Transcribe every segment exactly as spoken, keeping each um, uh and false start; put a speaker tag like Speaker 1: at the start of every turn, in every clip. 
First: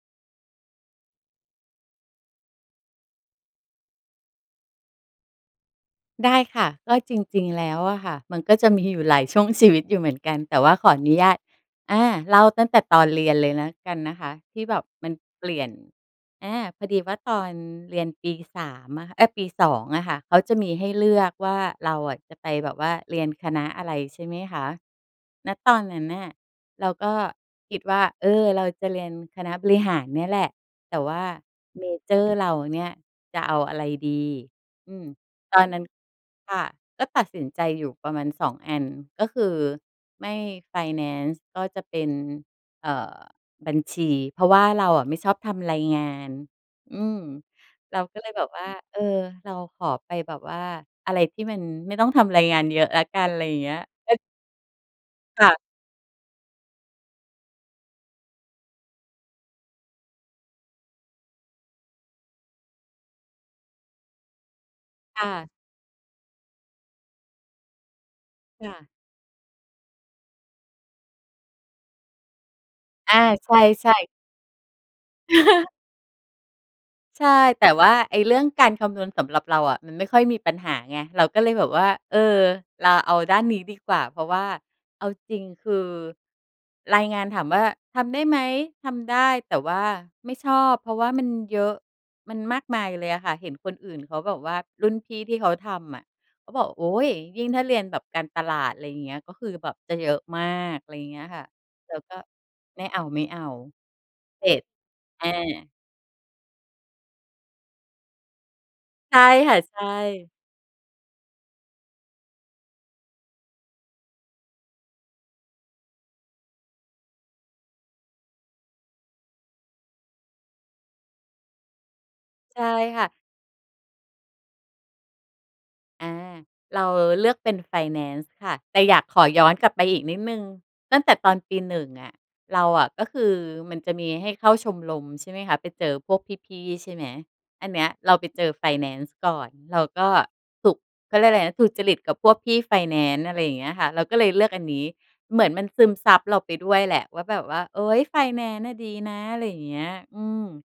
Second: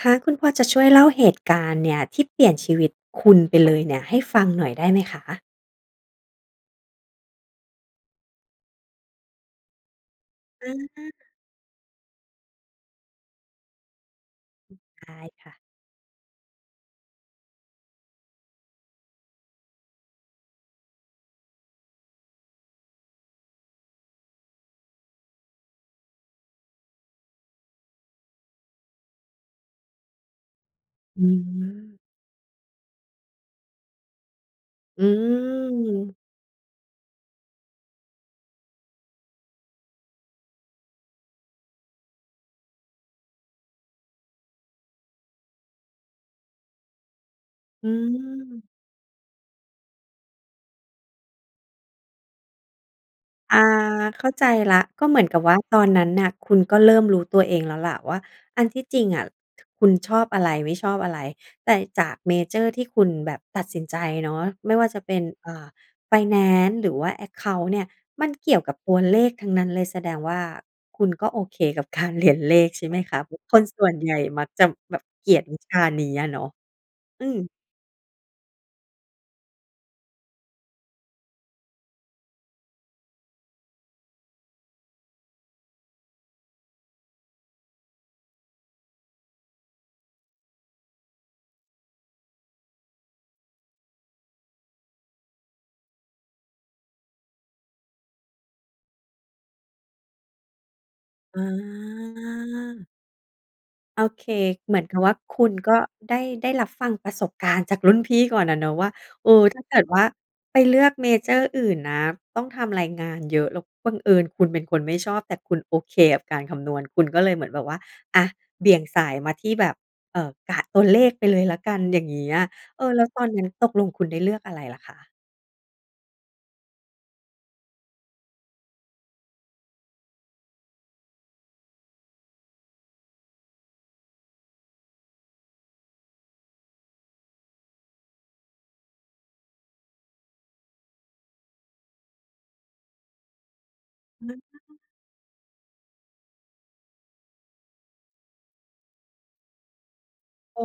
Speaker 1: คะ คุณพอจะช่วยเล่าเหตุการณ์เนี่ย ที่เปลี่ยนชีวิตคุณไปเลยเนี่ย ให้ฟังหน่อยได้ไหมคะ?
Speaker 2: ได้ค่ะ ก็จริง ๆ แล้วอะค่ะ มันก็จะมีอยู่หลายช่วงชีวิตอยู่เหมือนกัน แต่ว
Speaker 1: อ
Speaker 2: ่าขออน
Speaker 1: า
Speaker 2: ุญาต อา เล่าตั้งแต่ตอนเรียนเลยแล้วกันนะคะ ที่
Speaker 1: อื
Speaker 2: แบ
Speaker 1: ม
Speaker 2: บ
Speaker 1: ได
Speaker 2: มัน
Speaker 1: ้
Speaker 2: เ
Speaker 1: ค
Speaker 2: ป
Speaker 1: ่
Speaker 2: ล
Speaker 1: ะ
Speaker 2: ี่ยน อา พอดีว่าตอนเรียนปี สาม อะค่ะ เอ๊ย ปี สอง อะค่ะ เขาจะมีให้เลือกว่า เราอะจะไปแบบว่าเรียนคณะอะไร? ใช่ไหมคะ ณ ตอนนั้นน่ะ เราก็คิดว่า เออ เราจะเรียนคณะบริหารเนี่ยแหละ แต่ว
Speaker 1: อ
Speaker 2: ่า
Speaker 1: ื
Speaker 2: เม
Speaker 1: ม
Speaker 2: เจอร์เราเนี่ย จะเอาอะไรดี? อื
Speaker 1: อื
Speaker 2: ม ตอนนั้น
Speaker 1: ม
Speaker 2: ค่ะ ก็ตัดสินใจอยู่ประมาณ สอง อัน ก็คือไม่ไฟแนนซ์ ก็จะเป็น เอ่อ บัญชี เพราะว่าเราอะไม่ชอบทำรายงาน อืม
Speaker 1: อื
Speaker 2: เราก็เลยแบบว
Speaker 1: ม
Speaker 2: ่า เออ เราขอไปแบบว่า อะไรที่มันไม่ต้องทำรายงานเยอะแล้วกัน ไรอย
Speaker 1: อ
Speaker 2: ่
Speaker 1: า
Speaker 2: างเงี้ย ก็
Speaker 1: เข้าใจแล้ว ก็เหมือนกั
Speaker 2: ค
Speaker 1: บ
Speaker 2: ่
Speaker 1: ว
Speaker 2: ะ
Speaker 1: ่าตอนนั้นน่ะ คุณก็เริ่มรู้ตัวเองแล้วแหละว่า อันที่จริงอะ คุณชอบอะไร? ไม่ชอบอะไร? แต่จากเมเจอร์ที่คุณแบบตัดสินใจเนาะ ไม่ว่าจะเป็
Speaker 2: ค
Speaker 1: น
Speaker 2: ่ะ
Speaker 1: อ่า ไฟแนนซ์หรือว่า แอ็กเคานต์ เนี่ย มันเกี่ยว
Speaker 2: ค
Speaker 1: ก
Speaker 2: ่
Speaker 1: ับ
Speaker 2: ะ
Speaker 1: ตัวเลขทั้งนั้นเลย แสดงว่าคุณก็ โอเคกับ การเรียน เลขใช่ไหม
Speaker 2: อ
Speaker 1: ค
Speaker 2: า
Speaker 1: ะ? เพราะ
Speaker 2: ใ
Speaker 1: คนส่
Speaker 2: ช
Speaker 1: ว
Speaker 2: ่
Speaker 1: น
Speaker 2: ๆ
Speaker 1: ใหญ่มักจะแบบเกลียดวิชานี้อะเนาะ
Speaker 2: ใ
Speaker 1: อ
Speaker 2: ช
Speaker 1: ื
Speaker 2: ่
Speaker 1: อ
Speaker 2: แต่ว่าไอ้เรื่องการคำนวณสำหรับเราอะ มันไม่ค่อยมีปัญหาไง เราก็เลยแบบว่า เออ เราเอาด้านนี้ดีกว่า เพราะว่าเอาจริง คือ รายงานถามว่าทำได้ไหม? ทำได้ แต่ว่าไม่ชอบ เพราะว่ามันเยอะ มันมากมายเลยอะค่ะ เห็นคนอื่นเขาบอกว่า รุ่นพี่ที่เขาทำอะเขาบอก โอ๊ย ยิ่งถ้าเรียนแบบการตลาด อะไรอย่างเงี้ย ก็คือแบบจะเยอะมาก อะไรอย่างเงี้ย
Speaker 1: อ
Speaker 2: ค่ะ เราก็ "ไม
Speaker 1: า
Speaker 2: ่เอา
Speaker 1: โ
Speaker 2: ๆ"
Speaker 1: อเค
Speaker 2: เสร็จ
Speaker 1: เหมือนกับว่า
Speaker 2: อ
Speaker 1: คุณ
Speaker 2: า
Speaker 1: ก็ ได้ ได้รับฟังประสบการณ์จากรุ่นพี่ก่อนอะเนาะว่า
Speaker 2: ใช่
Speaker 1: เออ
Speaker 2: ค่
Speaker 1: ถ
Speaker 2: ะ
Speaker 1: ้า
Speaker 2: ใ
Speaker 1: เก
Speaker 2: ช
Speaker 1: ิดว่า
Speaker 2: ่
Speaker 1: ไปเลือกเมเจอร์อื่นนะ ต้องทำรายงานเยอะ แล้วบังเอิญคุณเป็นคนไม่ชอบ แต่คุณโอเคกับการคำนวณ คุณก็เลยเหมือนแบบว่า อะ เบี่ยงสายมาที่แบบ เอ่อ กับตัวเลขไปเลยแล้วกัน อย่างเงี้ย
Speaker 2: ใช่
Speaker 1: เออ แ
Speaker 2: ค
Speaker 1: ล้
Speaker 2: ่
Speaker 1: ว
Speaker 2: ะ
Speaker 1: ตอนนั้นตกลงคุณได้เลือกอะไรเหรอคะ?
Speaker 2: อา เราเลือกเป็นไฟแนนซ์ค่ะ แต่อยากขอย้อนกลับไปอีกนิดหนึ่ง ตั้งแต่ตอนปี หนึ่ง อะ เราอะ ก็คือมันจะมีให้เข้าชมรม ใช่ไหมคะ ไปเจอพวกพี่ ๆ ใช่ไหม อันเนี้ยเราไปเจอไฟแนนซ์ก่อน เราก็ถูก เขาเรียกอะไรนะ ถูกจริตกับพวกพี่ไฟแนนซ์ อะไรอย่างเงี้ยค่ะ เราก็เ
Speaker 1: อื
Speaker 2: ลยเลือกอันน
Speaker 1: ม
Speaker 2: ี้ เหมือนมันซึมซับเราไปด้วยแหละว่า แบบว่า เฮ่ย ไฟแนนซ์น่ะดีนะ อะไรอย่างเงี้ย อืม
Speaker 1: อ๋อ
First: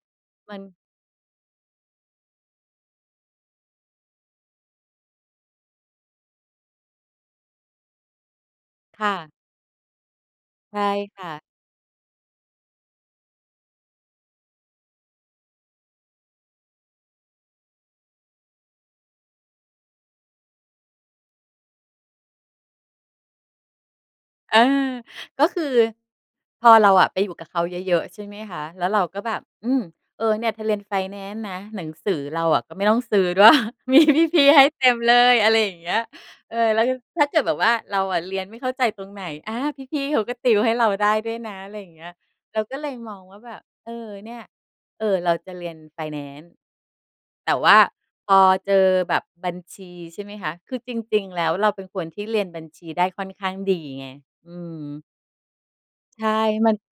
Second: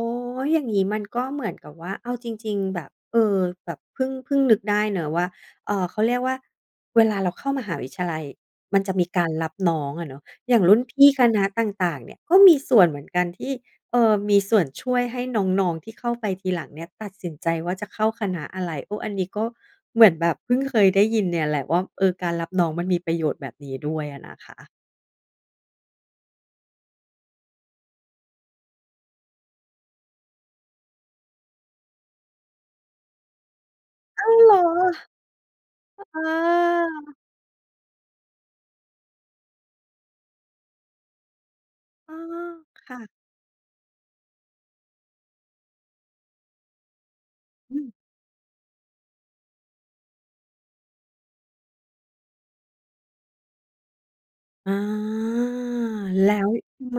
Speaker 2: ม
Speaker 1: อ
Speaker 2: ั
Speaker 1: ย่
Speaker 2: น
Speaker 1: างงี้มัน ก็เหมือนกับว่าเอาจริง ๆ แบบ เออ แบบเพิ่ง เพิ่งนึกได้เนาะว่า เอ่อ เขาเรียกว่า เวลาเราเข้ามหาวิทยาลัยมันจะ
Speaker 2: ค
Speaker 1: มี
Speaker 2: ่
Speaker 1: กา
Speaker 2: ะ
Speaker 1: รรับน้องอะเนาะ อย่างร
Speaker 2: ใ
Speaker 1: ุ
Speaker 2: ช
Speaker 1: ่น
Speaker 2: ่
Speaker 1: พี่
Speaker 2: ค
Speaker 1: ค
Speaker 2: ่
Speaker 1: ณ
Speaker 2: ะ
Speaker 1: ะต่าง ๆ เนี่ย ก็มีส่วนเหมือนกันที่ เอ่อ มีส่วนช่วยให้น้อง ๆ ที่เข้าไปทีหลังเนี่ย ตัดสินใจว่าจะเข้าคณะอะไร? โอ้ อันนี้ก็เหมือนแบบเพิ่งเคยได้ยินเนี่ยแหละว่า เออ การรับน้องมันมีประโยชน์แบบนี้ด้วยอะนะค
Speaker 2: เออ
Speaker 1: ะ
Speaker 2: ก็คือ พอเราอะไปอยู่กับเขาเยอะ ๆ ใช่ไหมคะ แล้วเราก็แบบ อืม เออ เนี่ยเธอเรียนไฟแนนซ์นะ หนังสือเราอะก็ไม่ต้องซื้อ ด้วย มี
Speaker 1: อ้าว
Speaker 2: พี่
Speaker 1: เหร
Speaker 2: ๆ
Speaker 1: อ?
Speaker 2: ให้เต็มเลย อะไรอย่างเงี้ย
Speaker 1: อ อ้
Speaker 2: เออ แล้ว ย
Speaker 1: อ
Speaker 2: ถ้าเกิดแบบว่า เราอะเรียนไม่เข้าใจตรงไหน? อา พี่ ๆ เขาก็ติวให้เราได้ด้วยนะ อะไรอย่างเงี้
Speaker 1: อ
Speaker 2: ย
Speaker 1: ๋อ
Speaker 2: เราก็เล
Speaker 1: ค่
Speaker 2: ย
Speaker 1: ะ
Speaker 2: มองว่าแบบ เออ เนี่ย เออ เราจะเรียนไฟแนนซ์ แต่ว
Speaker 1: อ
Speaker 2: ่
Speaker 1: ื
Speaker 2: า
Speaker 1: ม
Speaker 2: พอเจอแบบบัญชี ใช่ไหมคะ คือจริง ๆ แล้วเราเป็นคนที่เรียนบัญชีได้ค่อนข้างดีไง อื
Speaker 1: อา
Speaker 2: ม ใช
Speaker 1: แล
Speaker 2: ่
Speaker 1: ้ว
Speaker 2: มัน
Speaker 1: ทำไม?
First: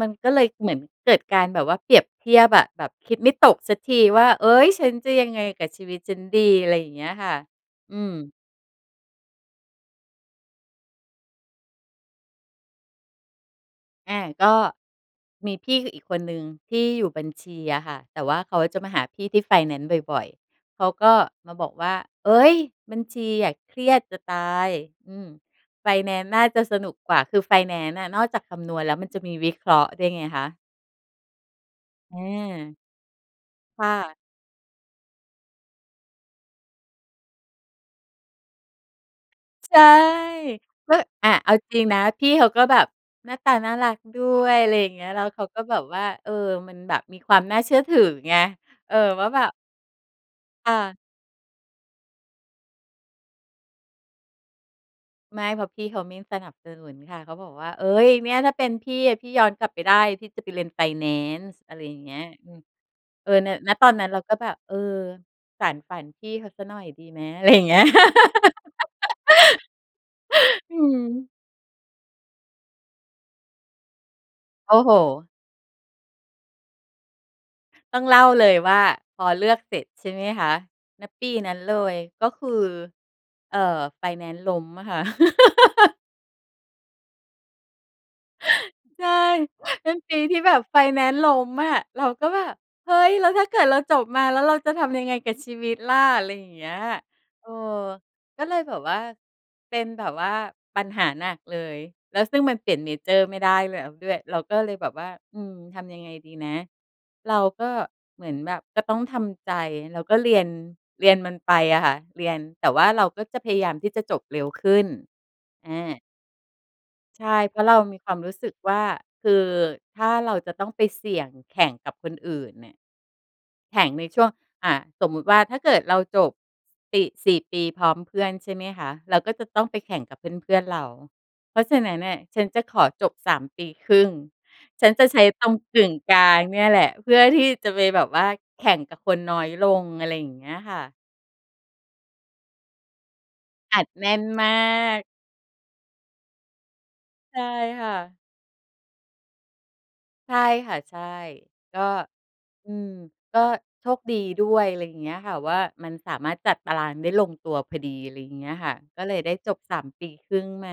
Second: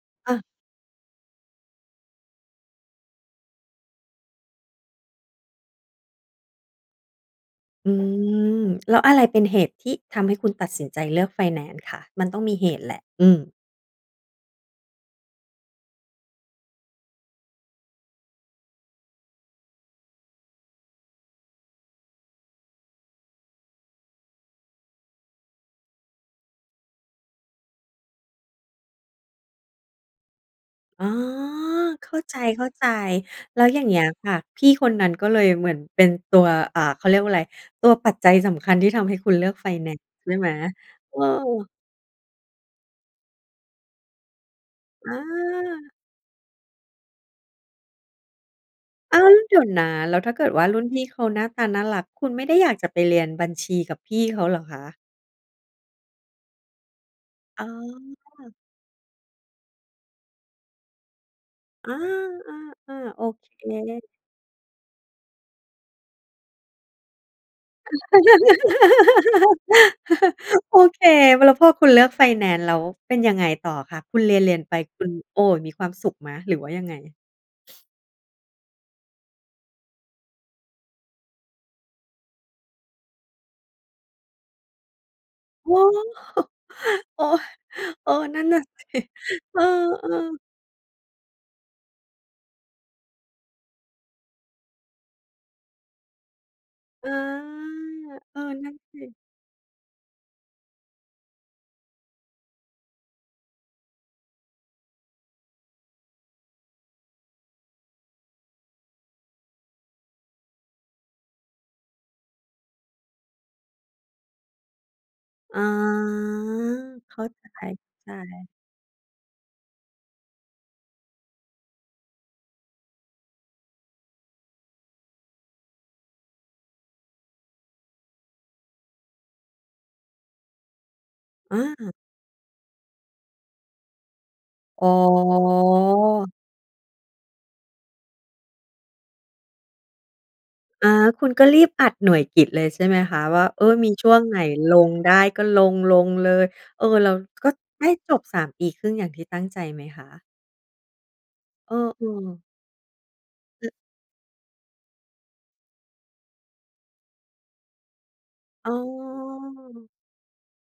Speaker 2: มันก
Speaker 1: อ
Speaker 2: ็เล
Speaker 1: า
Speaker 2: ยเหมือนเกิดการแบบว่าเปรียบเทียบอะ แบบคิดไม่ตกสักทีว่า เฮ่ย ฉันจะยังไงกับชีวิตฉันดี? อะไรอย่างเงี้ยค่ะ
Speaker 1: อื
Speaker 2: อืม
Speaker 1: ม แล้วอะไรเป็นเหตุที่ทำให้คุณตัดสินใจเลือกไฟแนนซ์คะ? มันต้องมี เหตุแหละ อืม
Speaker 2: อ่า ก็มีพี่ คืออีกคนหนึ่งที่อยู่บัญชีอะค่ะ แต่ว่าเขาจะมาหาพี่ที่ไฟแนนซ์บ่อย ๆ เขาก็มาบอกว่า เฮ้ย! บัญชีอะเครียดจะตาย อืม ไฟแนนซ์น่าจะสนุกกว่า คือไฟแนนซ์น่ะนอกจากคำนวณแล้ว มันจะมีวิเคราะห์ด้วยไงคะ
Speaker 1: อ๋อ เข้าใ
Speaker 2: เออ
Speaker 1: จ ๆ แล้วอย่
Speaker 2: ค
Speaker 1: าง
Speaker 2: ่
Speaker 1: เงี้ย
Speaker 2: ะ
Speaker 1: ค่ะ พี่คนนั้นก็เลยเหมือนเป็นตัว อ่า เขาเรียกว่าไร ตัวปัจจัยสำคัญที่ทำให้คุณเลือกไฟ
Speaker 2: ใช่
Speaker 1: แนนซ์ด้วยไหม?
Speaker 2: แล้ว
Speaker 1: เอ
Speaker 2: อะเอา
Speaker 1: อ
Speaker 2: จริงนะ พี่เขาก็แบบหน้าตาน่ารักด้วย ไรอย่างเงี้ย
Speaker 1: อ
Speaker 2: แล้วเขาก็แบบ
Speaker 1: า
Speaker 2: ว่า เอ่อ มันแบบมีความน่าเชื่อถือไง เออ
Speaker 1: อ้า
Speaker 2: ว่า
Speaker 1: ว!
Speaker 2: แบ
Speaker 1: เ
Speaker 2: บ
Speaker 1: ดี๋ยวนะ แล้วถ้าเกิดว่า
Speaker 2: ค
Speaker 1: ร
Speaker 2: ่
Speaker 1: ุ่นพ
Speaker 2: ะ
Speaker 1: ี่เขาหน้าตาน่ารัก คุณไม่ได้อยากจะไปเรียนบัญชีกับพี่เขาเหรอคะ?
Speaker 2: ไม่ เพราะพี่เขาไม่สนับสนุนค่ะ เขาบอก
Speaker 1: อ
Speaker 2: ว
Speaker 1: ๋
Speaker 2: ่า เอ๊ย
Speaker 1: อ
Speaker 2: เนี่ยถ้าเป็นพี่อะ พี่ย้อนกลับไปได้ พี่จะไปเรียนไฟแนนซ์ อะไร
Speaker 1: อ
Speaker 2: อ
Speaker 1: า
Speaker 2: ย่างเงี้ย อืม
Speaker 1: ๆ ๆ โอ
Speaker 2: เออ
Speaker 1: เค
Speaker 2: ณ ณ ตอนนั้นเราก็แบบ เออ สานฝันพี่เขาเสียหน่อยดีไหม? ไร อย่างเงี้ย อ
Speaker 1: โ
Speaker 2: ื
Speaker 1: อเค
Speaker 2: ม
Speaker 1: แล้วพอคุณเลือกไฟแนนซ์แล้ว เป็นยังไงต่อคะ? คุณเรียน ๆ
Speaker 2: โ
Speaker 1: ไ
Speaker 2: อ
Speaker 1: ป
Speaker 2: ้โฮ!
Speaker 1: คุณ โอ้ มีความสุขไหมหรือว่า ยังไง?
Speaker 2: ต้องเล่าเลยว่าพอเลือกเสร็จใช่ไหมคะ ณ ปีนั้นเลย ก็คือ เอ่อ ไฟแนนซ์ล้มอะค่ะ
Speaker 1: โอ้โฮ! โอ้ย! เออ นั่นน่ะ สิ
Speaker 2: ใช่
Speaker 1: เออ
Speaker 2: เป็นปีที
Speaker 1: ๆ
Speaker 2: ่แบบไฟแนนซ์ล้มอะ เราก็แบบ "เฮ้ย! แล้วถ้าเกิดเราจบมา แล้วเราจะทำยังไงกับชีวิตล่ะ" ไรอย่างเงี้ย
Speaker 1: เออ
Speaker 2: เออ
Speaker 1: เออ
Speaker 2: ก็เลย
Speaker 1: นั่
Speaker 2: แบ
Speaker 1: น
Speaker 2: บว
Speaker 1: ส
Speaker 2: ่า
Speaker 1: ิ
Speaker 2: เป็นแบบว่าปัญหาหนักเลย แล้ว ซึ่งมันเปลี่ยนเมเจอร์ไม่ได้แล้วด้วย เราก็เลยแบบว่า "อืม ทำยังไงดีนะ" เราก็เหมือนแบบก็ต้องทำใจ แล้วก็เรียน เรียนมันไปอะค่ะ เรียน แต่ว่าเราก็จะพยายามที่จะจบเร็วขึ้น
Speaker 1: อ๋อ
Speaker 2: อา
Speaker 1: เข
Speaker 2: ใ
Speaker 1: ้
Speaker 2: ช
Speaker 1: า
Speaker 2: ่
Speaker 1: ใ
Speaker 2: เพราะเรามีค
Speaker 1: จ
Speaker 2: วามรู้ส
Speaker 1: ๆ
Speaker 2: ึกว่า คือถ้าเราจะต้องไปเสี่ยงแข่งกับคนอื่นเนี่ย แข่งในช่วง อะ สมมติว่าถ้าเกิดเราจบ ติ สี่ ปีพร้อมเพื่อนใช่ไหมคะ เราก็จะต้องไปแข่งกับเพื่อน ๆ เรา เพ
Speaker 1: อ
Speaker 2: ราะฉะน
Speaker 1: า
Speaker 2: ั้นน่ะฉันจะขอจบ สาม ปีครึ่ง
Speaker 1: อ
Speaker 2: ฉ
Speaker 1: ๋
Speaker 2: ันจะใช้ตรงกึ่งกล
Speaker 1: อ
Speaker 2: างเนี่ยแหละ เพื่อที่จะไปแบบว่าแข่งกับคนน้อยลง อะไรอย่างเงี้ยค่
Speaker 1: อ
Speaker 2: ะ
Speaker 1: า คุณก็รีบอัดหน่วยกิตเลยใช่ไหมคะ ว่า เออ
Speaker 2: อั
Speaker 1: ม
Speaker 2: ด
Speaker 1: ี
Speaker 2: แ
Speaker 1: ช
Speaker 2: น
Speaker 1: ่
Speaker 2: ่
Speaker 1: วง
Speaker 2: น
Speaker 1: ไหน
Speaker 2: มา
Speaker 1: ลง
Speaker 2: ก
Speaker 1: ได้ก็ลง ๆ เลย เออ เรา
Speaker 2: ใช่
Speaker 1: ก็ไ
Speaker 2: ค
Speaker 1: ด้
Speaker 2: ่
Speaker 1: จ
Speaker 2: ะ
Speaker 1: บ สาม ปีครึ่งอย่างที่ตั้งใจไหมคะ?
Speaker 2: ใช่ค่ะ ใช่
Speaker 1: เอ
Speaker 2: ก
Speaker 1: อ
Speaker 2: ็
Speaker 1: ๆ
Speaker 2: อืม ก็
Speaker 1: อือ
Speaker 2: โชคดีด้วย ไรเงี้ยค่ะว่า มันสามารถจัดตารางได้ลงตัวพอดี อะไรเงี้ยค
Speaker 1: อ๋
Speaker 2: ่
Speaker 1: อ
Speaker 2: ะ ก็เลยได้จบ สาม ปีครึ่งมา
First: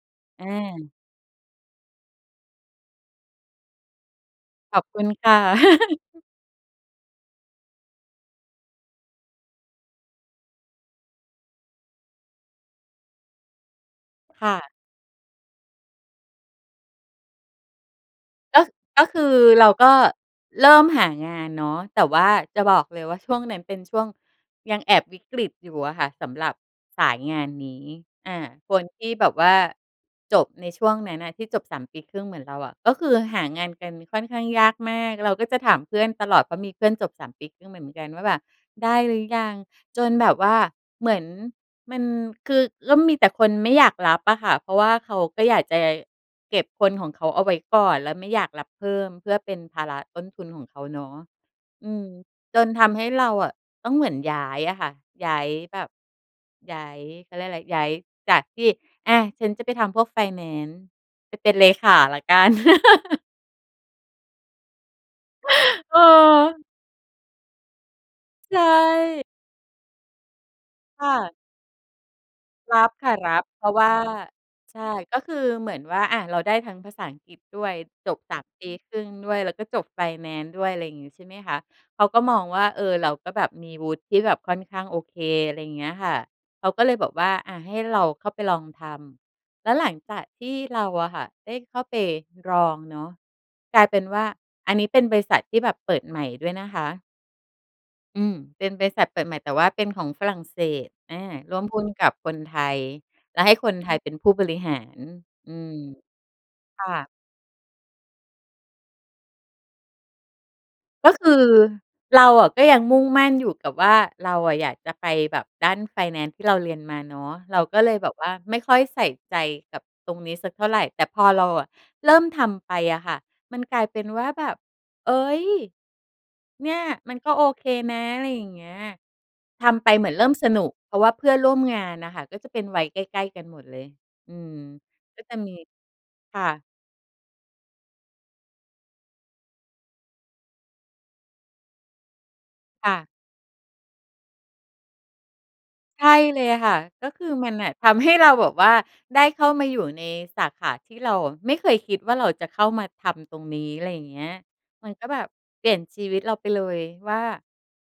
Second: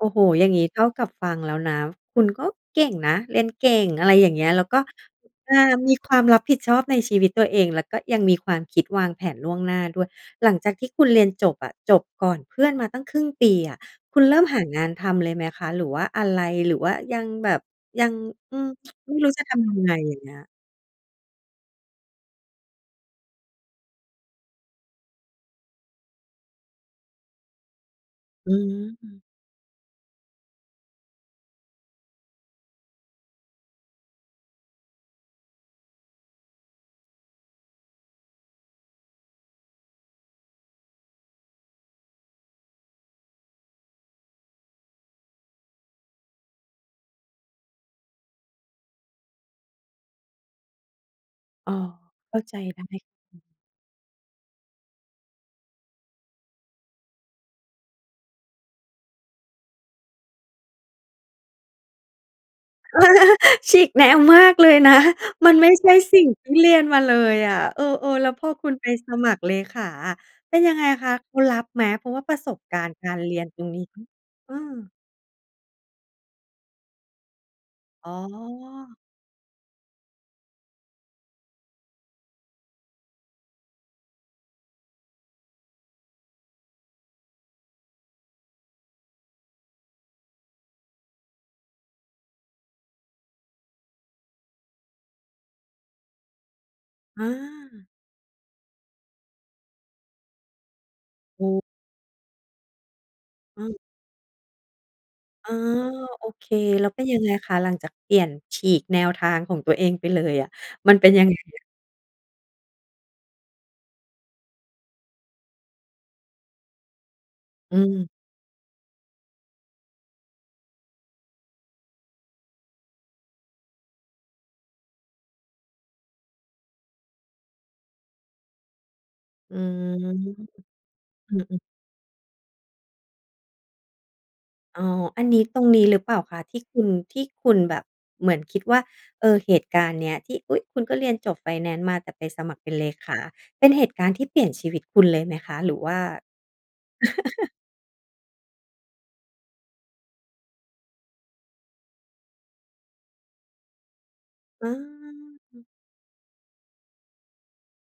Speaker 1: โอ้โฮ!
Speaker 2: อ
Speaker 1: อย
Speaker 2: า
Speaker 1: ่างงี้เท่ากับฟังแล้วนะ คุณก็เก่งนะ เรียนเก่ง อะไรอย่างเงี้ย แล้วก
Speaker 2: ข
Speaker 1: ็
Speaker 2: อบคุณค่ะ
Speaker 1: อา มีความรับผิดชอบในชีวิตตัวเอง แล้วก็ยังมีความคิดวางแผนล่วงหน้าด้วย หลังจากที่คุณเรียนจบอะ จบก่อนเพื่อนมาตั้งครึ่งปีอะ คุณเริ่
Speaker 2: ค
Speaker 1: ม
Speaker 2: ่
Speaker 1: หา
Speaker 2: ะ
Speaker 1: งานทำเลยไหมคะ? หรือว่าอะไร? หรือว่ายังแบบ ยัง อื
Speaker 2: ก็
Speaker 1: ม
Speaker 2: ก็
Speaker 1: ไม
Speaker 2: ค
Speaker 1: ่
Speaker 2: ื
Speaker 1: รู้
Speaker 2: อ
Speaker 1: จะท
Speaker 2: เร
Speaker 1: ำ
Speaker 2: า
Speaker 1: ยัง
Speaker 2: ก
Speaker 1: ไ
Speaker 2: ็
Speaker 1: ง อย่างเงี้ย?
Speaker 2: เริ่มหางานเนาะ แต่ว่าจะบอกเลยว่า ช่วงนั้นเป็นช่วงยังแอบวิกฤตอยู่อะค่ะ สำหรับสายงานนี้ อ่า
Speaker 1: อื
Speaker 2: คนที่
Speaker 1: ม
Speaker 2: แบบว่าจบในช่วงนั้นน่ะ ที่จบ สาม ปีครึ่งเหมือนเราอะ ก็คือหางานกันค่อนข้างยากมาก เราก็จะถามเพื่อนตลอด เพราะมีเพื่อนจบ สาม ปีครึ่งมาเหมือนกันว่าแบบ "ได้หรือยัง" จนแบบว่าเหมือนมัน คือ แล้วมีแต่คนไม่อยากรับอะค่ะ เพราะว่าเขาก็อยากจะเก็บคนของเขาเอาไว้ก่อน แล้วไม่อยากรับเพิ่มเพื่อเป็นภาระต้นทุนของเขาเนาะ
Speaker 1: อ๋อ
Speaker 2: อืม
Speaker 1: เข้าใจ
Speaker 2: จน
Speaker 1: ได
Speaker 2: ท
Speaker 1: ้
Speaker 2: ำให้เรา
Speaker 1: อืม
Speaker 2: อะต้องเหมือนย้ายอะค่ะ ย้ายแบบ ย้าย เขาเรียกว่าไร ย้ายจากที่ อะ ฉันจะไปทำพวกไฟแนนซ์ ไปเป็นเลขาแล้วกัน
Speaker 1: ฉีกแนวมากเลยนะ มันไม่ใช่
Speaker 2: เ
Speaker 1: สิ่งที่
Speaker 2: ออ
Speaker 1: เรียนมาเลยอะ เออ ๆ แล้วพอ
Speaker 2: ใช
Speaker 1: คุณไปส
Speaker 2: ่
Speaker 1: มัครเลขาอะ เป็นยังไง
Speaker 2: ค
Speaker 1: ค
Speaker 2: ่
Speaker 1: ะเข
Speaker 2: ะ
Speaker 1: ารับไหม? เพราะว่าประสบก
Speaker 2: ร
Speaker 1: า
Speaker 2: ั
Speaker 1: รณ
Speaker 2: บ
Speaker 1: ์ก
Speaker 2: ค่
Speaker 1: า
Speaker 2: ะ
Speaker 1: ร
Speaker 2: ร
Speaker 1: เรี
Speaker 2: ั
Speaker 1: ย
Speaker 2: บ
Speaker 1: นต
Speaker 2: เ
Speaker 1: ร
Speaker 2: พร
Speaker 1: ง
Speaker 2: าะ
Speaker 1: นี
Speaker 2: ว
Speaker 1: ้
Speaker 2: ่า
Speaker 1: เอ
Speaker 2: ใช
Speaker 1: อ
Speaker 2: ่ ก็คือเหมือนว่า อะ เราได้ทั้งภาษาอังกฤษด้วย
Speaker 1: อ๋
Speaker 2: จ
Speaker 1: อ
Speaker 2: บ สาม ปีครึ่งด้วย แล้วก็จบไฟแนนซ์ด้วย ไรงี้ใช่ไหมคะ เขาก็มองว่า เออ เราก็แบบมีวุฒิที่แบบค่อนข้างโอเค ไรเงี้ยค่ะ เขาก็เลยบอกว่า อะ ให้เราเข้าไปลองทำ แล้วหลังจากที่เราอะค่ะได้เข้าไปลองเนาะ กลายเป็นว่า อันนี้เป็นบริษัทที่แบบเปิดใหม่ด้วยนะคะ
Speaker 1: อา
Speaker 2: อืม เป็นบริษัทเปิดใหม่ แต่ว่าเป็น ของฝรั่งเศส อา
Speaker 1: อ
Speaker 2: ร่ว
Speaker 1: ือ
Speaker 2: มหุ้นกับคนไทย แล้วให้
Speaker 1: อื
Speaker 2: ค
Speaker 1: ม
Speaker 2: นไทย เป็นผู้บริหาร อ
Speaker 1: อ๋
Speaker 2: อื
Speaker 1: อ
Speaker 2: ม
Speaker 1: โอเค
Speaker 2: ค
Speaker 1: แล
Speaker 2: ่
Speaker 1: ้วก็
Speaker 2: ะ
Speaker 1: ยังไงคะ หลังจากเปลี่ยน ฉีกแนวทางของตัวเองไปเลยอะ มันเป
Speaker 2: ก
Speaker 1: ็
Speaker 2: ็
Speaker 1: นย
Speaker 2: ค
Speaker 1: ังไ
Speaker 2: ื
Speaker 1: ง
Speaker 2: อ
Speaker 1: อะ?
Speaker 2: เราอะก็ยังมุ่งมั่นอยู่กับว่า เราอะอยากจะไปแบบด้านไฟแนนซ์ที่เราเรียนมาเนาะ เรา
Speaker 1: อ
Speaker 2: ก
Speaker 1: ื
Speaker 2: ็เลย
Speaker 1: ม
Speaker 2: แบบว่า ไม่ค่อยใส่ใจกับตรงนี้สักเท่าไร แต่พอเราอะเริ่มทำไปอะค่ะ มัน กลายเป็นว่าแบบ เฮ้ย เนี่ย มันก็โอเคนะ อะไรอย่างเงี้ย
Speaker 1: อื
Speaker 2: ทำ
Speaker 1: ม
Speaker 2: ไปเหมือนเริ่มสนุก เพราะว่าเพื่
Speaker 1: อ
Speaker 2: อ
Speaker 1: ื
Speaker 2: นร่ว
Speaker 1: ม ๆ
Speaker 2: มงานน่ะค่ะก็จะเป็นวัยใกล้ ๆ กันหมดเลย อืม
Speaker 1: อ๋อ
Speaker 2: ก
Speaker 1: อ
Speaker 2: ็
Speaker 1: ัน
Speaker 2: จะ
Speaker 1: นี้
Speaker 2: มี
Speaker 1: ตรงนี้ หรือเปล่าค
Speaker 2: ค
Speaker 1: ะ?
Speaker 2: ่
Speaker 1: ที
Speaker 2: ะ
Speaker 1: ่คุณ ที่คุณแบบเหมือนคิดว่า เอ่อ เหตุการณ์เนี้ยที่ อุ๊ย! คุณก็เรียนจบไฟแนนซ์มา แต่ไปสมัครเป็นเล
Speaker 2: ค่ะ
Speaker 1: ขา เป็นเหตุการณ์ที่ เปลี่ยนชีวิตคุณเลยไหมคะ หรือว่า?
Speaker 2: ใช่เลยค่ะ ก็คือมันน่ะทำให้เราแบบว่า ได้เข้ามาอยู่ในสาขาที่เราอะไม่เคยคิดว่า เราจะเข้ามาทำตรงนี้ อะไรอย่างเงี้ย
Speaker 1: อ
Speaker 2: มันก็แบบเ
Speaker 1: า
Speaker 2: ปลี่ยนชีวิตเราไปเลยว่า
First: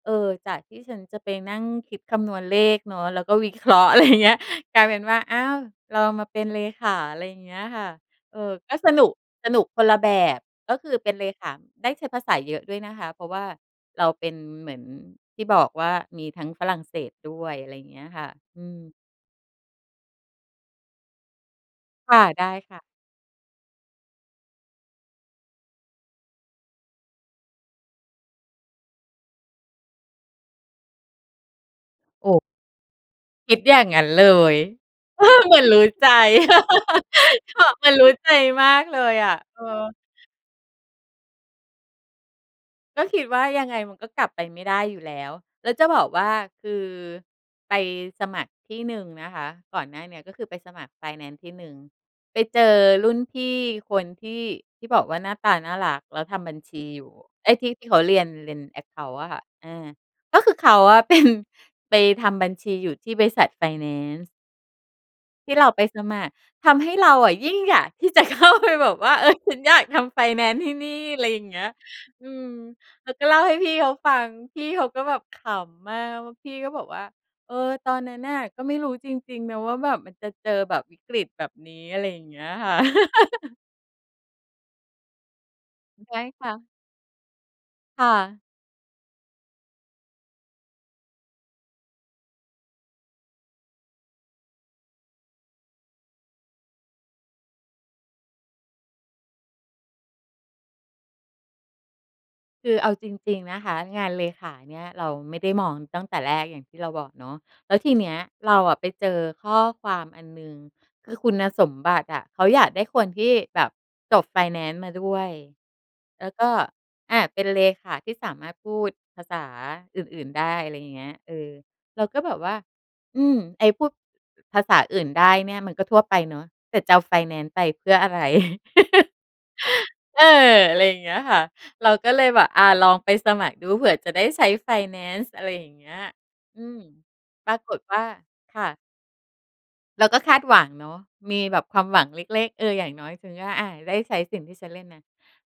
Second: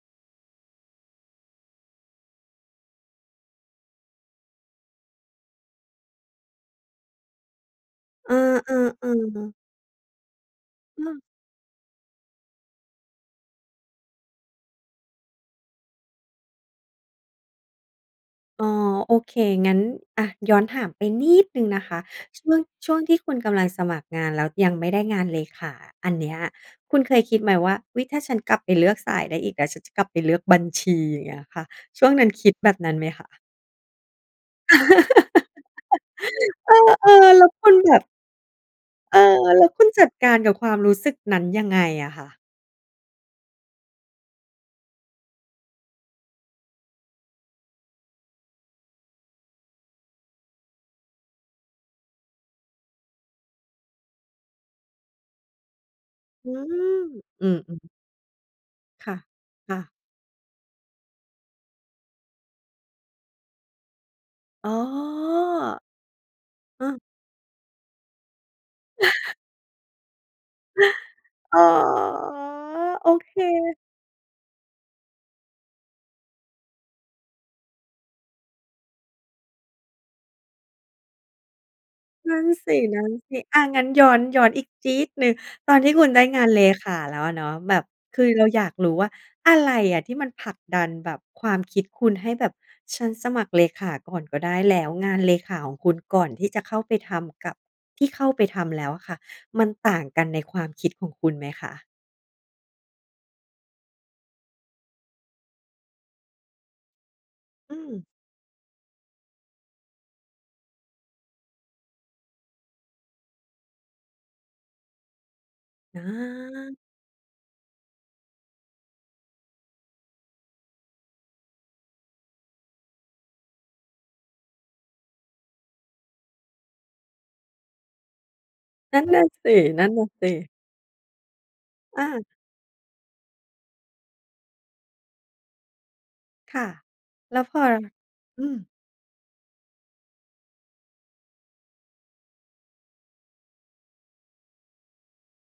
Speaker 2: เอ่อ จากที่ฉันจะไปนั่งคิดคำนวณเลขเนาะ แล้วก็วิ เคราะห์ อะไรอย่างเงี้ย กลายเป็นว่า อ้าว เรามาเป็นเลขา อะไรเงี้ยค่ะ
Speaker 1: เออ
Speaker 2: เออ ก็ส
Speaker 1: ๆ
Speaker 2: น
Speaker 1: ๆ อื
Speaker 2: ุก
Speaker 1: อฮึ
Speaker 2: สนุกคนละแบบ ก็คือเป็น
Speaker 1: เออ
Speaker 2: เลขาได้ใช้ภาษาเยอะด้วยนะคะ เพราะว่าเราเป็นเหมือน ที่บอกว่า มีทั้งฝรั่งเศสด้วย อะไรอย่างเงี้ยค่ะ อ
Speaker 1: อ
Speaker 2: ื
Speaker 1: ๋อ
Speaker 2: ม
Speaker 1: โอเค งั้น อะ ย้อนถามไปนิดหนึ่งนะคะ
Speaker 2: ค่ะ
Speaker 1: ช
Speaker 2: ได
Speaker 1: ่
Speaker 2: ้
Speaker 1: วง
Speaker 2: ค่ะ
Speaker 1: ช่วงที่คุณกำลังสมัครงาน แล้วยังไม่ได้งานเลยขาอันเนี้ย คุณเคยคิดไหมว่า อุ๊ย! ถ้าฉันกลับไปเลือกสายได้อีก แล้วฉันจะกลับไปเลือกบัญชี อย่างเงี้ยค่ะ ช่วงนั
Speaker 2: โ
Speaker 1: ้น
Speaker 2: อ้
Speaker 1: คิดแบบนั้นไหมคะ?
Speaker 2: คิดอย่างงั้นเลย เหมือนรู้ใจ
Speaker 1: เออ ๆ แล้ว
Speaker 2: ค
Speaker 1: ค
Speaker 2: ่ะ
Speaker 1: ุณ
Speaker 2: เหม
Speaker 1: แ
Speaker 2: ื
Speaker 1: บ
Speaker 2: อนร
Speaker 1: บ
Speaker 2: ู้ใจมากเล
Speaker 1: เ
Speaker 2: ย
Speaker 1: ออ
Speaker 2: อะ เอ
Speaker 1: แล
Speaker 2: อ
Speaker 1: ้วคุณจัดการกับความรู้สึกนั้นยังไงอะคะ?
Speaker 2: ก็คิดว่า ยังไงมันก็กลับไปไม่ได้อยู่แล้ว แล้วจะบอกว่า คือไปสมัครที่หนึ่งนะคะ ก่อนหน้าเนี้ย ก็คือไปสมัครไฟแนนซ์ที่หนึ่งไปเจอรุ่นพี่คนที่ ที่บอกว่าหน้าตาน่ารัก แล้วท
Speaker 1: อ
Speaker 2: ำ
Speaker 1: ื้
Speaker 2: บั
Speaker 1: อ
Speaker 2: ญช
Speaker 1: ฮื
Speaker 2: ี
Speaker 1: อ
Speaker 2: อยู่
Speaker 1: อื
Speaker 2: ไอ้ที่ ท
Speaker 1: ม
Speaker 2: ี่
Speaker 1: ๆ
Speaker 2: เขาเรียน เรียน แอ็กเค
Speaker 1: ค
Speaker 2: า
Speaker 1: ่
Speaker 2: น
Speaker 1: ะ
Speaker 2: ต์ อะค่ะ อ
Speaker 1: ค่ะ
Speaker 2: า ก็คือเขาอะ เป็น ไปทำบัญชีอยู่ที่บริษัทไฟแนนซ์
Speaker 1: อ๋อ
Speaker 2: ที่เราไปสมัครท
Speaker 1: เอ
Speaker 2: ำให้
Speaker 1: อ
Speaker 2: เราอะ ยิ่งอยากที่จะ เข้าไปแบบว่า เอ๊ย ฉันอยากทำ ไฟแนนซ์ที่นี่ อะไรอย่างเ
Speaker 1: อ
Speaker 2: ง
Speaker 1: ๋อ
Speaker 2: ี้ย อืม
Speaker 1: โ
Speaker 2: แ
Speaker 1: อ
Speaker 2: ล้วก็
Speaker 1: เค
Speaker 2: เล่าให้พี่เขาฟัง พี่เขาก็แบบขำมากว่า พี่ก็บอกว่า เออ ตอนนั้นน่ะก็ไม่รู้จริง ๆ นะว่า แบบมันจะเจอแบบวิกฤตแบบนี้ อะไรอย่าง
Speaker 1: น
Speaker 2: เง
Speaker 1: ั
Speaker 2: ี
Speaker 1: ่
Speaker 2: ้
Speaker 1: น
Speaker 2: ย
Speaker 1: ส
Speaker 2: ค่ะ
Speaker 1: ิ ๆ อะ งั้นย้อน ย้อนอีกจี๊ดหนึ่ง ตอนที่คุณ
Speaker 2: ได
Speaker 1: ไ
Speaker 2: ้
Speaker 1: ด้ง
Speaker 2: ค
Speaker 1: าน
Speaker 2: ่
Speaker 1: เ
Speaker 2: ะ
Speaker 1: ลขาแล้วอะเนาะ แบบ
Speaker 2: ค่
Speaker 1: คือเ
Speaker 2: ะ
Speaker 1: ราอยากรู้ว่า อะไรอะที่มันผลักดันแบบความคิดคุณให้แบบ ฉันสมัครเลขาก่อนก็ได้ แล้วงานเลขาของคุณก่อนที่จะเข้าไปทำ กับที่เข้าไปทำแล้วอะค่ะ มันต่างกันในความคิดของคุณไหมคะ?
Speaker 2: คือเอาจริง ๆ นะคะ งานเลขาเนี่ยเราไม่ได้มองตั้งแต่แรก อย่างที่เราบอกเนาะ แ
Speaker 1: อ
Speaker 2: ล
Speaker 1: ื
Speaker 2: ้วที
Speaker 1: ม
Speaker 2: เนี้ยเราอะไปเจอข้อความอันหนึ่ง คือคุณสมบัติอะ เขาอยากได้คนที่แบบจบไฟแนนซ์มาด้วย แล้วก็
Speaker 1: อา
Speaker 2: อะ เป็นเลขาที่สามารถพูดภาษาอื่น ๆ ได้ อะไรอย่างเงี้ย เออ เราก็แบบว่า อืม ไอ้พูดภาษาอื่นได้เนี่ย มันก็ทั่วไปเนาะ แต่จะเอาไฟแนนซ์ไปเพื่ออะไร
Speaker 1: นั่นน่ะสิ นั่นนะ
Speaker 2: เอ
Speaker 1: ส
Speaker 2: อ
Speaker 1: ิ
Speaker 2: อะไรอย่างเงี้ยค่ะ เรา
Speaker 1: อ
Speaker 2: ก็เล
Speaker 1: า
Speaker 2: ยแบบ อา ลองไปสมัครดู เผื่อจะได้ใช้ไฟแนนซ์ อะไรอย่างเงี้ย
Speaker 1: ค
Speaker 2: อ
Speaker 1: ่
Speaker 2: ื
Speaker 1: ะ
Speaker 2: อ
Speaker 1: แล้ว
Speaker 2: ป
Speaker 1: พ
Speaker 2: รา
Speaker 1: อ
Speaker 2: กฏว่า
Speaker 1: อือ
Speaker 2: ค่ะ เราก็คาดหวังเนาะ มีแบบความหวังเล็ก ๆ เออ อย่างน้อยคือว่า อา ได้ใช้สิ่งที่ฉันเรียนมา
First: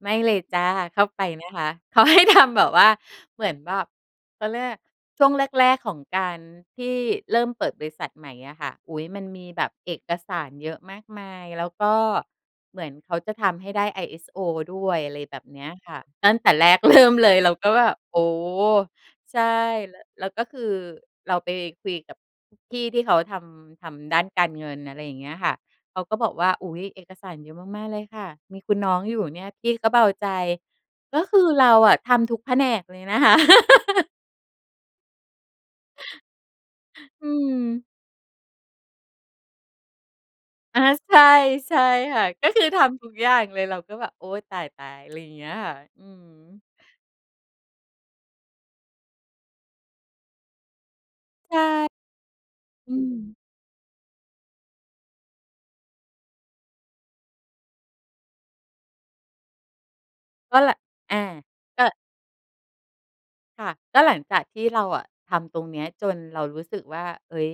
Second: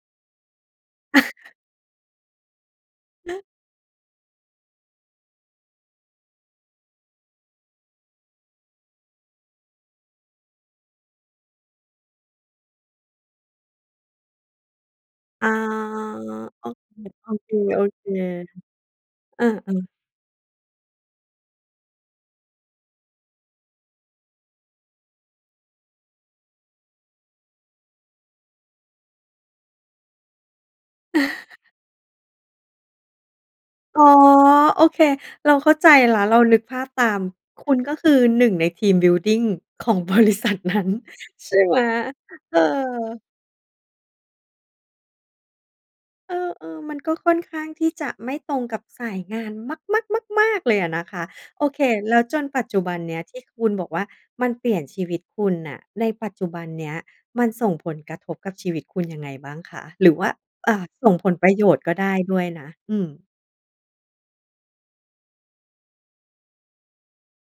Speaker 2: ไม่เลยจ้ะ เข้าไปนะคะ เขา ให้ทำ แบบว่า เหมือนแบบ เขาเรียก ช่วงแรก ๆ ของการที่เริ่มเปิดบริษัทใหม่อะค่ะ อุ๊ย มันมีแบบเอกสารเยอะมากมาย แล้วก็เหมือนเขาจะทำให้ได้ ไอเอสโอ ด้วย อะไรแบ
Speaker 1: อ
Speaker 2: บ
Speaker 1: ๋อ
Speaker 2: เนี้ยค่ะ ตั้งแต่
Speaker 1: โอ
Speaker 2: แรก เริ่ม เลย
Speaker 1: เ
Speaker 2: เ
Speaker 1: ค
Speaker 2: ราก็แบบ โอ้!
Speaker 1: ๆ
Speaker 2: ใ
Speaker 1: ๆ เ
Speaker 2: ช
Speaker 1: อ
Speaker 2: ่
Speaker 1: อ ๆ
Speaker 2: แล้ว แล้วก็คือเราไปคุยกับพี่ที่เขาทำ ทำด้านการเงิน อะไรอย่างเงี้ยค่ะ เขาก็บอกว่า "อุ๊ย! เอกสารเยอะมาก ๆ เลยค่ะ มีคุณน้องอยู่เนี่ย พี่ก็เบาใจ" ก็คือเราอะทำทุกแผนกเลยนะคะ
Speaker 1: อ๋อ โอเค เราเข้าใจแล้ว เรานึกภาพตาม
Speaker 2: อื
Speaker 1: คุณ
Speaker 2: ม
Speaker 1: ก็คือ หนึ่ง ใน ทีมบิลดิง ของ บริษัทนั
Speaker 2: อ
Speaker 1: ้
Speaker 2: า
Speaker 1: น
Speaker 2: ใช่
Speaker 1: ใช่ไ
Speaker 2: ใช
Speaker 1: หม
Speaker 2: ่ค่ะ ก็
Speaker 1: เออ?
Speaker 2: คือทำทุกอย่างเลย เราก็แบบ "โอ๊ย! ตาย ๆ" อะไรอย่างเงี้ยค่ะ อื
Speaker 1: เอ
Speaker 2: ม
Speaker 1: อ ๆ มันก็ค่อนข้างที่จะไม่ตรงกับสายงานมัก ๆ มาก ๆ เลยอะนะคะ
Speaker 2: ใช
Speaker 1: โ
Speaker 2: ่
Speaker 1: อเค แล้วจนปัจจุบ
Speaker 2: อื
Speaker 1: ันเนี้ยท
Speaker 2: ม
Speaker 1: ี่คุณบอกว่า มันเปลี่ยนชีวิตคุณน่ะ ในปัจจุบันเนี้ยมันส่งผลกระทบกับชีวิตคุณ ยังไงบ้างคะ? หรือว่า
Speaker 2: ก็
Speaker 1: อ
Speaker 2: ล่
Speaker 1: ่
Speaker 2: ะ
Speaker 1: า ส่
Speaker 2: อ
Speaker 1: ง
Speaker 2: า
Speaker 1: ผลประโยชน
Speaker 2: ก
Speaker 1: ์
Speaker 2: ็
Speaker 1: ก็ได้ด้วยนะ อืม
Speaker 2: ค่ะ ก็หลังจากที่เราอะทำตรงเนี้ยจนเรารู้สึกว่า เฮ่ย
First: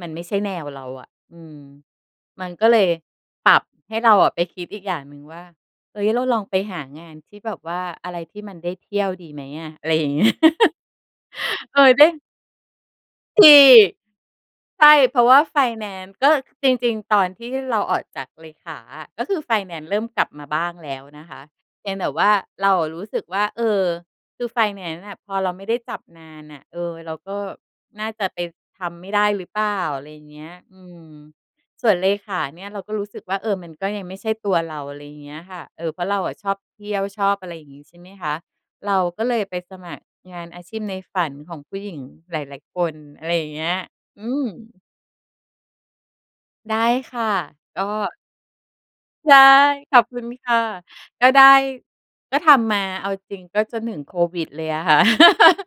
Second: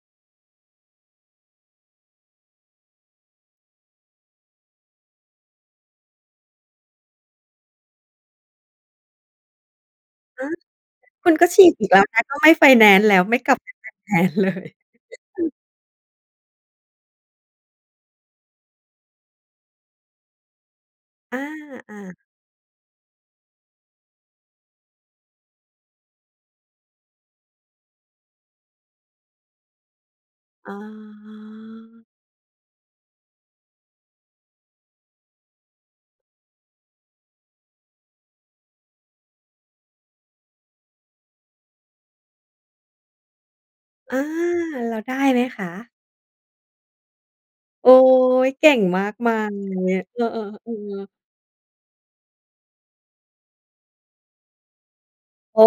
Speaker 2: มันไม่ใช่แนวเราอะ อืม มันก็เลยปรับให้เราอะ ไปคิดอีกอย่างหนึ่งว่า เฮ่ย เราลองไปหางานที่แบบว่า อะไรที่มันได้เที่ยวดีไหมอะ? อะไรอย่าง เงี้ย
Speaker 1: อา คุณก็ฉีก
Speaker 2: เอ
Speaker 1: อี
Speaker 2: อ
Speaker 1: กแล
Speaker 2: ไ
Speaker 1: ้
Speaker 2: ด
Speaker 1: ว
Speaker 2: ้
Speaker 1: นะ ก็ไม่ไฟแนนซ์แล้ว ไม่
Speaker 2: ท
Speaker 1: กล
Speaker 2: ี
Speaker 1: ับ
Speaker 2: ่
Speaker 1: ไปไฟแนนซ์ เลย
Speaker 2: ใช่เพราะว่าไฟแนนซ์ ก็จริง ๆ ตอนที่เราออกจากเลขาอะ ก็คือไฟแนนซ์เริ่มกลับมาบ้างแล้วนะค
Speaker 1: อ
Speaker 2: ะ เพี
Speaker 1: า
Speaker 2: ยงแต่
Speaker 1: ๆ
Speaker 2: ว่าเราอะรู้สึกว่า เอ่อ คือไฟแนนซ์น่ะ พอเราไม่ได้จับนานน่ะ เอ่อ เราก็น่าจะไปทำไม่ได้หรือเปล่า? อะไรเงี้ย
Speaker 1: อ๋
Speaker 2: อืม ส่วนเ
Speaker 1: อ
Speaker 2: ลขาเนี่ยเราก็รู้สึกว่า เออ มันก็ยังไม่ใช่ตัวเรา อะไรเงี้ยค่ะ เออ เพราะเราอะชอบเที่ยว ชอบอะไรอย่างงี้ ใช่ไหมคะ เราก็เลยไปสมัครงานอาชีพในฝันของผู้หญิงหลาย ๆ คน อะไรอย่างเงี้ย
Speaker 1: อา
Speaker 2: อืม
Speaker 1: เราได้ไหมคะ?
Speaker 2: ได้ค่ะ ก็
Speaker 1: โอ๊ย เก่งมาก
Speaker 2: ใช
Speaker 1: มา
Speaker 2: ่
Speaker 1: ยเลย
Speaker 2: ข
Speaker 1: อ
Speaker 2: อ
Speaker 1: ะ
Speaker 2: บค
Speaker 1: เอ
Speaker 2: ุ
Speaker 1: อ
Speaker 2: ณ
Speaker 1: อะ
Speaker 2: ค่ะ
Speaker 1: ฮะ ๆ
Speaker 2: ก็ได้ ก็ทำมา เอาจริงก็จะ หนึ่ง โควิดเลยอะค่ะ
Speaker 1: อ๋อ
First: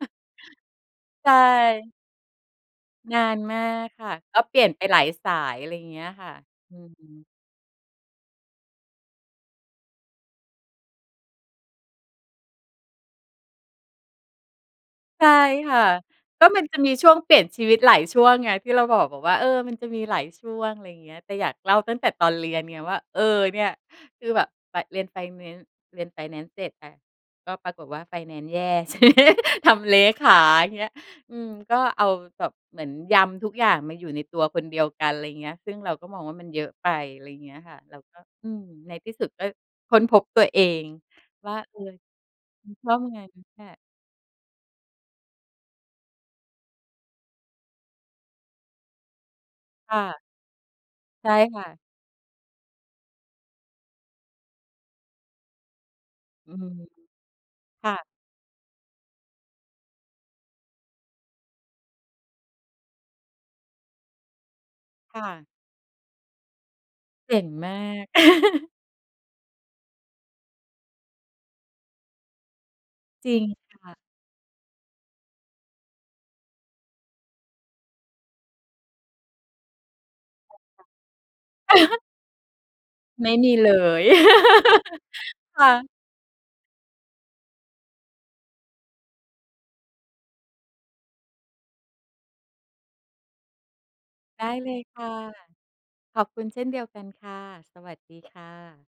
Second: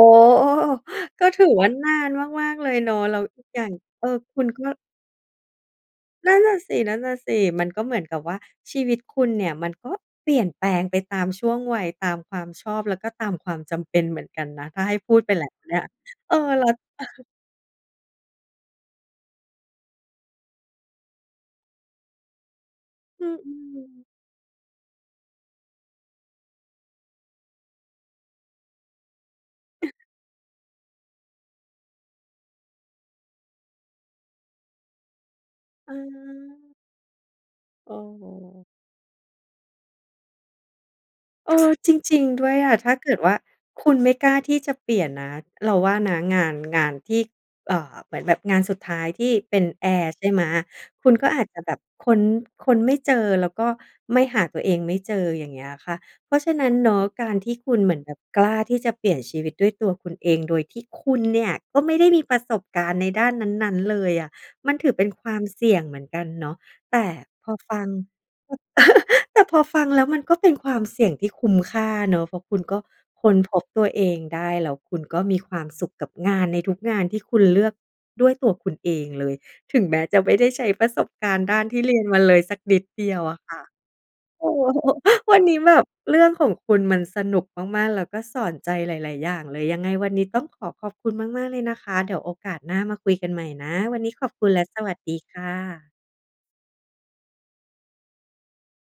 Speaker 1: เออ ก
Speaker 2: ใ
Speaker 1: ็
Speaker 2: ช
Speaker 1: ถือว่าน
Speaker 2: ่
Speaker 1: านมาก ๆ เลยเนาะ แล้
Speaker 2: น
Speaker 1: ว
Speaker 2: าน
Speaker 1: อีก
Speaker 2: ม
Speaker 1: อย
Speaker 2: า
Speaker 1: ่าง
Speaker 2: ก
Speaker 1: เ
Speaker 2: ค
Speaker 1: ออ
Speaker 2: ่ะ
Speaker 1: ค
Speaker 2: ก็
Speaker 1: ุณ
Speaker 2: เปล
Speaker 1: ก
Speaker 2: ี่
Speaker 1: ็
Speaker 2: ยนไปหลายสาย อะไรอย่างเงี้ยค่
Speaker 1: น
Speaker 2: ะ
Speaker 1: ั่นน่ะ
Speaker 2: อืม
Speaker 1: สิ ๆ มันก็เหมือนกับว่าชีวิตคุณเนี่ย มันก็เปลี่ยนแปลงไปตามช่วงวัย ตามความชอบ แล้วก็ตามความจำเป็นเหมือนกันนะ ถ้าให้พูด
Speaker 2: ใช
Speaker 1: ไ
Speaker 2: ่
Speaker 1: ปแล้วเ
Speaker 2: ค
Speaker 1: นี่
Speaker 2: ่ะ
Speaker 1: ย เอ
Speaker 2: ก็
Speaker 1: อ
Speaker 2: ม
Speaker 1: แ
Speaker 2: ั
Speaker 1: ล
Speaker 2: น
Speaker 1: ้ว
Speaker 2: จะมีช่วงเปลี่ยนชีวิตหลายช่วงไง ที่เราบอก บอกว่า เออ มันจะมีหลายช่วง อะไรเงี้ย แต่อยากเล่าตั้งแต่ตอนเรียนไงว่า เอ
Speaker 1: อ
Speaker 2: อ
Speaker 1: ื
Speaker 2: เนี่ย
Speaker 1: ม ๆ
Speaker 2: คือแบบ แบบเรียนไฟแนนซ์ เรียนไฟแนนซ์เสร็จอะ ก็ปรากฏว่าไฟแนนซ์แย่ ทีนี้ ทำเลขา อย่างเงี้ย อืม ก็เอาแบบเหมือนยำทุกอย่างมาอยู่ในตัวคนเดียวกัน อะไรเงี้ย ซึ่งเร
Speaker 1: อ
Speaker 2: าก็มองว่ามันเยอ
Speaker 1: า
Speaker 2: ะไป อะไรเงี้ยค่ะ
Speaker 1: เ
Speaker 2: เราก็ อืม
Speaker 1: ออ
Speaker 2: ในที่สุดก็ค้นพบตัวเองว
Speaker 1: เอ
Speaker 2: ่า
Speaker 1: อ
Speaker 2: เอ
Speaker 1: จ
Speaker 2: อ
Speaker 1: ริง ๆ ด้วย
Speaker 2: ฉั
Speaker 1: อ
Speaker 2: น
Speaker 1: ะ
Speaker 2: ช
Speaker 1: ถ้
Speaker 2: อ
Speaker 1: า
Speaker 2: บ
Speaker 1: เกิ
Speaker 2: ง
Speaker 1: ด
Speaker 2: าน
Speaker 1: ว่า
Speaker 2: นี้เเหละ
Speaker 1: คุณไม่กล้าที่จะเปลี่ยนนะ เราว่านะ งาน งานที่ เอ่อ เหมือนแบบงานสุดท้ายที่เป็นแอ
Speaker 2: ค่
Speaker 1: ร์
Speaker 2: ะ
Speaker 1: ใช่ไหม? คุณ ก
Speaker 2: ใช
Speaker 1: ็
Speaker 2: ่
Speaker 1: อาจจ
Speaker 2: ค
Speaker 1: ะ
Speaker 2: ่
Speaker 1: แบ
Speaker 2: ะ
Speaker 1: บค้น ค้น ไม่เจอ แล้วก็ไม่ หาตัวเองไม่เจอ อย่างเงี้ยค่ะ เพราะฉ
Speaker 2: อื
Speaker 1: ะนั
Speaker 2: ม
Speaker 1: ้นเนาะ การที่คุณ
Speaker 2: ค
Speaker 1: เห
Speaker 2: ่
Speaker 1: มือน
Speaker 2: ะ
Speaker 1: แบบกล้าที่จะเปลี่ยนชีวิตด้วยตัวคุณเอง โดยที่คุณ เนี่ยก็ไม่ได้มีประสบการณ์ในด้านนั้น ๆ เลยอะ มันถือเป็น
Speaker 2: ค่
Speaker 1: ควา
Speaker 2: ะ
Speaker 1: มเสี่ยงเหมือนกันเนาะ แต่
Speaker 2: เก่
Speaker 1: พ
Speaker 2: ง
Speaker 1: อ
Speaker 2: มา
Speaker 1: ฟัง
Speaker 2: ก
Speaker 1: แต่พอฟังแล้วมันก็เป็นความเสี่ยงที่คุ้มค่าเนาะ เพราะคุณก็ค
Speaker 2: จร
Speaker 1: ้
Speaker 2: ิ
Speaker 1: น
Speaker 2: ง
Speaker 1: พบ
Speaker 2: ค
Speaker 1: ตัว
Speaker 2: ่ะ
Speaker 1: เองได้ แล้วคุณก็มีความสุขกับงานในทุกงานที่คุณเลือกด้วยตัวคุณเองเลย ถึงแม้จะไม่ได้ใช้ประสบการณ์ด้าน
Speaker 2: ใช่ค่ะ
Speaker 1: ที่เรียนมาเลยสักนิดเดียว
Speaker 2: ไม
Speaker 1: อ
Speaker 2: ่
Speaker 1: ะ
Speaker 2: ม
Speaker 1: ค
Speaker 2: ี
Speaker 1: ่ะ
Speaker 2: เลย
Speaker 1: โอ้ วันนี้
Speaker 2: ค่
Speaker 1: แบบ
Speaker 2: ะ
Speaker 1: เรื่องของคุณมันสนุกมาก ๆ แล้วก็สอนใจหลาย ๆ อย่างเลย ยังไงวันนี้ต้องขอขอบคุณมาก ๆ เลยนะคะ เดี๋ยวโอกาสหน้ามาคุยกันใหม่นะ วันนี้ขอบ
Speaker 2: ไ
Speaker 1: ค
Speaker 2: ด
Speaker 1: ุณ
Speaker 2: ้
Speaker 1: และ
Speaker 2: เล
Speaker 1: ส
Speaker 2: ย
Speaker 1: วัส
Speaker 2: ค่
Speaker 1: ด
Speaker 2: ะ
Speaker 1: ีค่ะ
Speaker 2: ขอบคุณเช่นเดียวกันค่ะ สวัสดีค่ะ